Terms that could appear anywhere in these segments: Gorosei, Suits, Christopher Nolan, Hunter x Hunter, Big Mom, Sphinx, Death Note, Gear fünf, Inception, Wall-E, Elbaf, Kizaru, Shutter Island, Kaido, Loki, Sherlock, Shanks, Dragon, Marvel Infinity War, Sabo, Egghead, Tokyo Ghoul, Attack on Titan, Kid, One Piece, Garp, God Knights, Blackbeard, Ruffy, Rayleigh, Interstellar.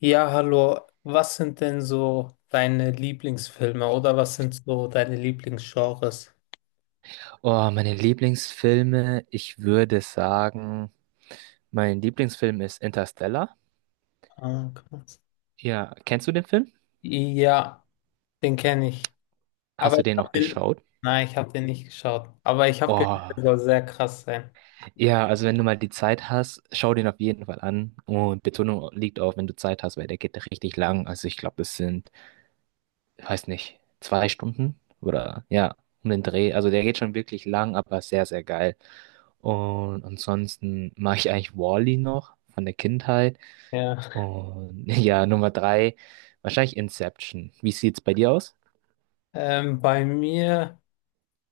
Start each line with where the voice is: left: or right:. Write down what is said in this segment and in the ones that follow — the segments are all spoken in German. left: Ja, hallo. Was sind denn so deine Lieblingsfilme oder was sind so deine Lieblingsgenres?
right: Oh, meine Lieblingsfilme, ich würde sagen, mein Lieblingsfilm ist Interstellar.
left: Ah, krass.
right: Ja, kennst du den Film?
left: Ja, den kenne ich. Aber
right: Hast du
left: ich
right: den
left: habe
right: noch
left: den,
right: geschaut?
left: nein, ich habe den nicht geschaut. Aber ich habe gehört,
right: Oh,
left: der soll sehr krass sein.
right: ja, also wenn du mal die Zeit hast, schau den auf jeden Fall an. Und Betonung liegt auf, wenn du Zeit hast, weil der geht richtig lang. Also ich glaube, ich weiß nicht, zwei Stunden oder ja, um den Dreh. Also der geht schon wirklich lang, aber sehr, sehr geil. Und ansonsten mag ich eigentlich Wall-E noch von der Kindheit.
left: Ja.
right: Und ja, Nummer drei, wahrscheinlich Inception. Wie sieht's bei dir aus?
left: Bei mir,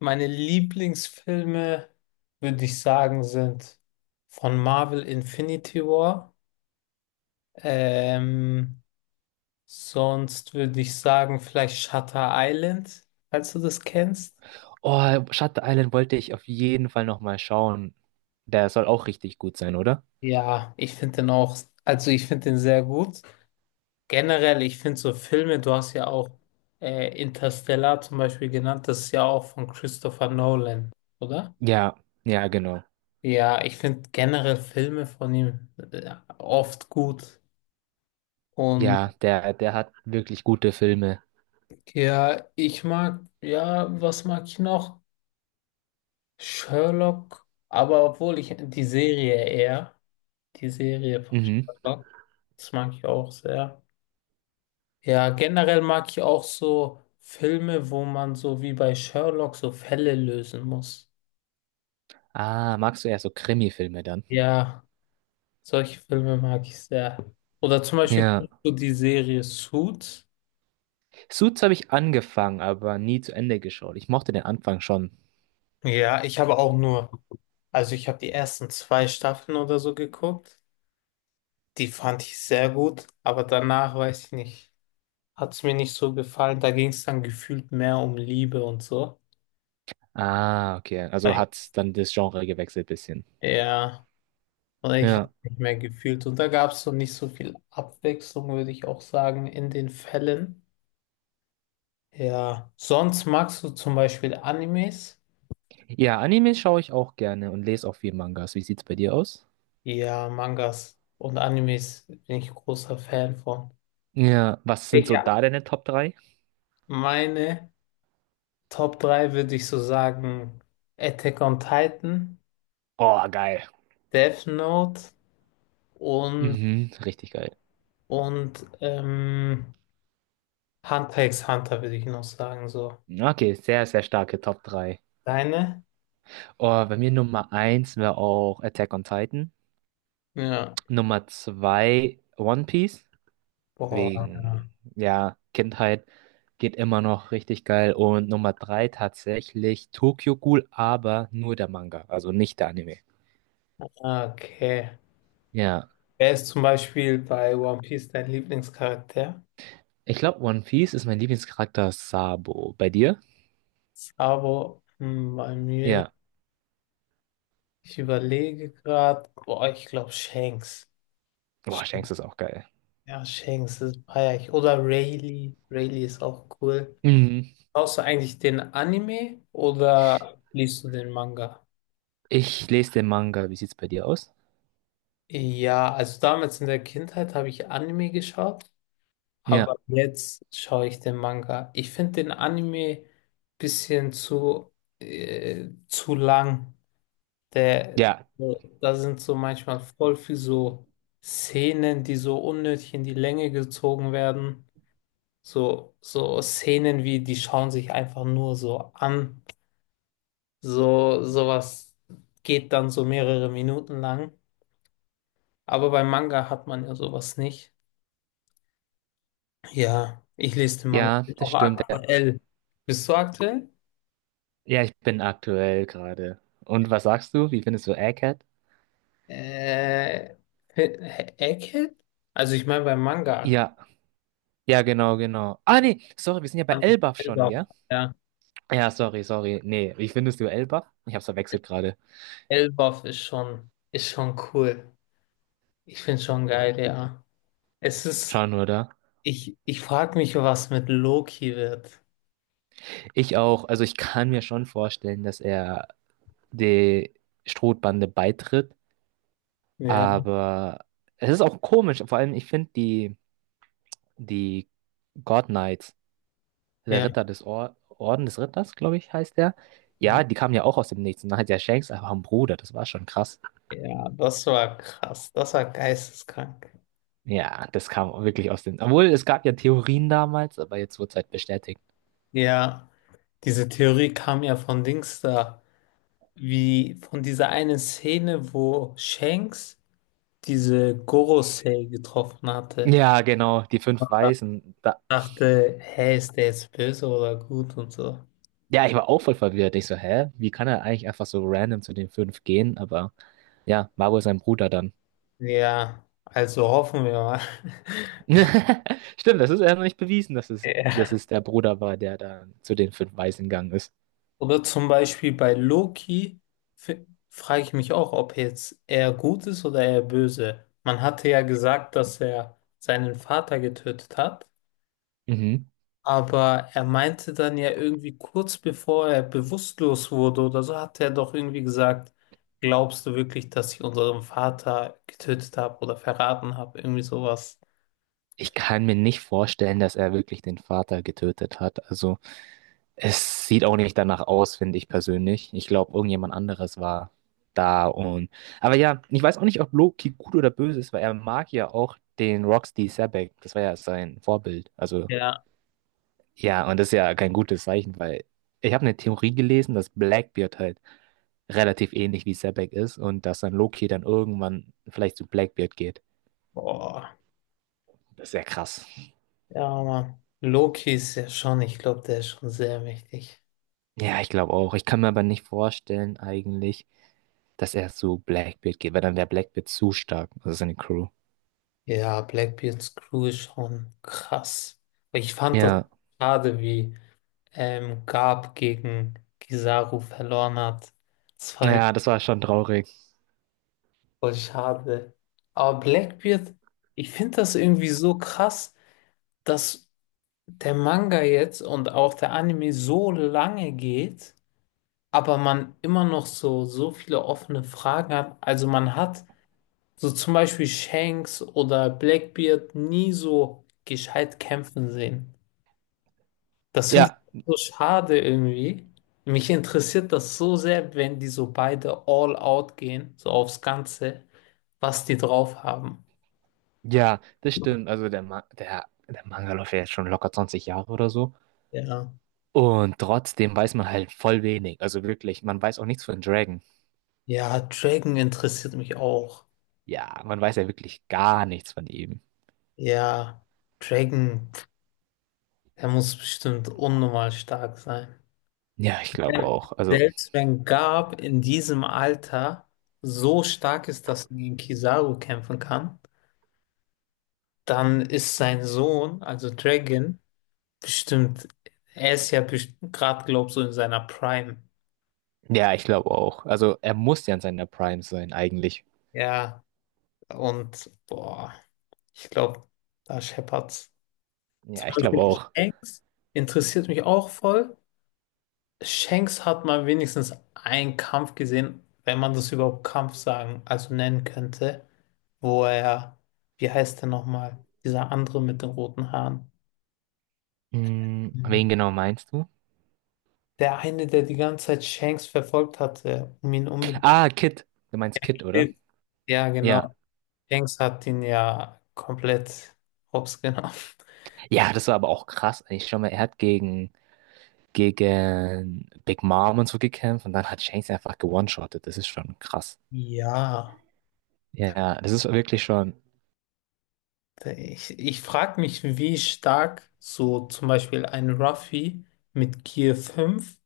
left: meine Lieblingsfilme, würde ich sagen, sind von Marvel Infinity War. Ähm, sonst würde ich sagen, vielleicht Shutter Island, falls du das kennst.
right: Oh, Shutter Island wollte ich auf jeden Fall nochmal schauen. Der soll auch richtig gut sein, oder?
left: Ja, ich finde den auch, also ich finde den sehr gut. Generell, ich finde so Filme, du hast ja auch Interstellar zum Beispiel genannt, das ist ja auch von Christopher Nolan, oder?
right: Ja, ja, genau.
left: Ja, ich finde generell Filme von ihm oft gut. Und
right: Ja, der hat wirklich gute Filme.
left: ja, ich mag, ja, was mag ich noch? Sherlock, aber obwohl ich die Serie eher, die Serie von
right: Mhm.
left: Sherlock, das mag ich auch sehr. Ja, generell mag ich auch so Filme, wo man so wie bei Sherlock so Fälle lösen muss.
right: Ah, magst du eher so Krimi-Filme dann?
left: Ja, solche Filme mag ich sehr. Oder zum Beispiel
right: Ja.
left: kennst du die Serie Suits.
right: Suits habe ich angefangen, aber nie zu Ende geschaut. Ich mochte den Anfang schon.
left: Ja, ich habe auch nur, also ich habe die ersten zwei Staffeln oder so geguckt. Die fand ich sehr gut, aber danach weiß ich nicht, hat es mir nicht so gefallen. Da ging es dann gefühlt mehr um Liebe und so.
right: Ah, okay. Also
left: Weil-
right: hat dann das Genre gewechselt bisschen.
left: Ja. Und ich habe
right: Ja.
left: nicht mehr gefühlt. Und da gab es so nicht so viel Abwechslung, würde ich auch sagen, in den Fällen. Ja, sonst magst du zum Beispiel Animes?
right: Ja, Anime schaue ich auch gerne und lese auch viel Mangas. Wie sieht's bei dir aus?
left: Ja, Mangas und Animes bin ich großer Fan von.
right: Ja, was sind so
left: Ja.
right: da deine Top drei?
left: Meine Top 3 würde ich so sagen: Attack on Titan,
right: Oh, geil.
left: Death Note und,
right: Mhm, richtig geil.
left: und Hunter x Hunter würde ich noch sagen. So.
right: Okay, sehr, sehr starke Top 3.
left: Deine?
right: Oh, bei mir Nummer eins wäre auch Attack on Titan.
left: Ja.
right: Nummer 2 One Piece,
left: Boah.
right: wegen, ja, Kindheit geht immer noch richtig geil. Und Nummer 3 tatsächlich Tokyo Ghoul, aber nur der Manga, also nicht der Anime.
left: Okay.
right: Ja,
left: Er ist zum Beispiel bei One Piece dein Lieblingscharakter,
right: ich glaube, One Piece ist mein Lieblingscharakter Sabo. Bei dir?
left: aber hm, bei mir,
right: Ja.
left: ich überlege gerade, boah, ich glaube Shanks.
right: Boah,
left: Sch-
right: Shanks ist auch geil.
left: Ja, Shanks, ist feier ich. Oder Rayleigh. Rayleigh ist auch cool.
right: Mhm.
left: Schaust du eigentlich den Anime oder liest du den Manga?
right: Ich lese den Manga. Wie sieht's bei dir aus?
left: Ja, also damals in der Kindheit habe ich Anime geschaut,
right: Ja,
left: aber jetzt schaue ich den Manga. Ich finde den Anime bisschen zu lang. Der,
right: ja,
left: da sind so manchmal voll viel so Szenen, die so unnötig in die Länge gezogen werden. So, so Szenen wie, die schauen sich einfach nur so an. So, sowas geht dann so mehrere Minuten lang. Aber beim Manga hat man ja sowas nicht. Ja, ich lese den Manga.
right: ja,
left: Bin
right: das
left: auch
right: stimmt. Ja,
left: aktuell. Bist du aktuell?
right: ja, ich bin aktuell gerade. Und was sagst du? Wie findest du Egghead?
left: Äh, Egghead? Also ich meine beim Manga.
right: Ja, ja, genau, genau. Ah, nee, sorry, wir sind ja bei Elbaf
left: Ja
right: schon,
left: selber,
right: gell?
left: ja.
right: Ja, sorry, sorry. Nee, wie findest du Elbaf? Ich hab's verwechselt gerade.
left: Elbaf ist schon cool. Ich find's schon geil, ja. Es ist,
right: Schau nur da.
left: ich frage mich, was mit Loki wird.
right: Ich auch. Also ich kann mir schon vorstellen, dass er die Strohbande beitritt.
left: Ja,
right: Aber es ist auch komisch. Vor allem, ich finde die God Knights, der
left: ja,
right: Ritter des Or Orden des Ritters, glaube ich, heißt der. Ja, die kamen ja auch aus dem Nichts. Und dann hat ja Shanks einfach einen Bruder. Das war schon krass.
left: ja, das war krass. Das war geisteskrank.
right: Ja, das kam wirklich aus dem. Obwohl, es gab ja Theorien damals, aber jetzt wurde es halt bestätigt.
left: Ja, diese Theorie kam ja von Dings da. Wie von dieser einen Szene, wo Shanks diese Gorosei getroffen hatte.
right: Ja, genau, die fünf Weißen. Da...
left: Dachte, hey, ist der jetzt böse oder gut und so.
right: Ja, ich war auch voll verwirrt. Ich so, hä? Wie kann er eigentlich einfach so random zu den fünf gehen? Aber ja, war wohl sein Bruder dann.
left: Ja, also hoffen wir mal.
right: Stimmt, das ist ja noch nicht bewiesen, dass
left: Ja.
right: es der Bruder war, der da zu den fünf Weißen gegangen ist.
left: Oder zum Beispiel bei Loki frage ich mich auch, ob jetzt er gut ist oder er böse. Man hatte ja gesagt, dass er seinen Vater getötet hat,
right: Mhm.
left: aber er meinte dann ja irgendwie kurz bevor er bewusstlos wurde oder so, hat er doch irgendwie gesagt, glaubst du wirklich, dass ich unseren Vater getötet habe oder verraten habe? Irgendwie sowas.
right: Ich kann mir nicht vorstellen, dass er wirklich den Vater getötet hat. Also es sieht auch nicht danach aus, finde ich persönlich. Ich glaube, irgendjemand anderes war da und. Aber ja, ich weiß auch nicht, ob Loki gut oder böse ist, weil er mag ja auch den Roxy Sabek. Das war ja sein Vorbild. Also
left: Ja.
right: ja, und das ist ja kein gutes Zeichen, weil ich habe eine Theorie gelesen, dass Blackbeard halt relativ ähnlich wie Sabek ist und dass dann Loki dann irgendwann vielleicht zu Blackbeard geht.
left: Boah.
right: Das ist ja krass.
left: Ja, Mann. Loki ist ja schon, ich glaube, der ist schon sehr mächtig.
right: Ja, ich glaube auch. Ich kann mir aber nicht vorstellen eigentlich, dass er zu Blackbeard geht, weil dann wäre Blackbeard zu stark, also seine Crew.
left: Ja, Blackbeards Crew ist schon krass. Ich fand das
right: Ja,
left: schade, wie Garp gegen Kizaru verloren hat. Das fand ich
right: ja, das war schon traurig.
left: voll schade. Aber Blackbeard, ich finde das irgendwie so krass, dass der Manga jetzt und auch der Anime so lange geht, aber man immer noch so, viele offene Fragen hat. Also man hat so zum Beispiel Shanks oder Blackbeard nie so gescheit kämpfen sehen. Das finde
right: Ja,
left: ich so schade irgendwie. Mich interessiert das so sehr, wenn die so beide all out gehen, so aufs Ganze, was die drauf haben.
right: ja, das stimmt. Also der Manga läuft ja jetzt schon locker 20 Jahre oder so.
left: Ja.
right: Und trotzdem weiß man halt voll wenig. Also wirklich, man weiß auch nichts von Dragon.
left: Ja, Dragon interessiert mich auch.
right: Ja, man weiß ja wirklich gar nichts von ihm.
left: Ja, Dragon, pf, der muss bestimmt unnormal stark sein.
right: Ja, ich glaube
left: Ja.
right: auch. Also,
left: Selbst wenn Garp in diesem Alter so stark ist, dass er gegen Kizaru kämpfen kann, dann ist sein Sohn, also Dragon, bestimmt, er ist ja gerade, glaub so in seiner Prime.
right: ja, ich glaube auch. Also er muss ja in seiner Prime sein eigentlich.
left: Ja, und boah, ich glaube, da scheppert's. Zum
right: Ja, ich glaube
left: Beispiel
right: auch.
left: Shanks interessiert mich auch voll. Shanks hat mal wenigstens einen Kampf gesehen, wenn man das überhaupt Kampf sagen, also nennen könnte, wo er, wie heißt der nochmal, dieser andere mit den roten Haaren.
right: Hm,
left: Mhm.
right: wen genau meinst du?
left: Der eine, der die ganze Zeit Shanks verfolgt hatte, um ihn unbedingt.
right: Ah, Kid. Du meinst Kid, oder?
left: Ja,
right: Ja.
left: genau. Dings hat ihn ja komplett hops genommen.
right: Ja, das war aber auch krass. Ich schau mal, er hat gegen Big Mom und so gekämpft und dann hat Shanks einfach gewone-shottet. Das ist schon krass.
left: Ja,
right: Ja, das ist wirklich schon.
left: ich frage mich, wie stark so zum Beispiel ein Ruffy mit Gear fünf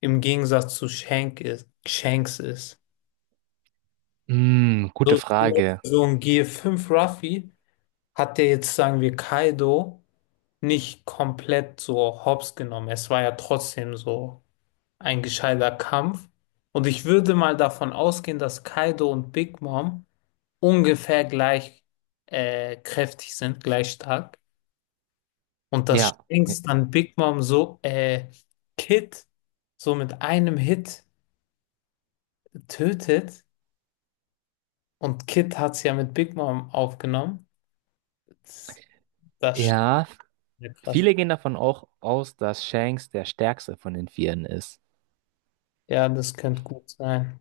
left: im Gegensatz zu Shank ist, Shanks ist.
right: Mm, gute
left: So,
right: Frage.
left: so ein Gear fünf Ruffy hat der jetzt, sagen wir, Kaido nicht komplett so hops genommen. Es war ja trotzdem so ein gescheiter Kampf. Und ich würde mal davon ausgehen, dass Kaido und Big Mom ungefähr gleich kräftig sind, gleich stark. Und das
right: Ja.
left: Sphinx dann Big Mom so, Kid so mit einem Hit tötet. Und Kid hat es ja mit Big Mom aufgenommen. Das, das ist schon
right: Ja.
left: sehr krass.
right: Viele gehen davon auch aus, dass Shanks der stärkste von den Vieren ist.
left: Ja, das könnte gut sein.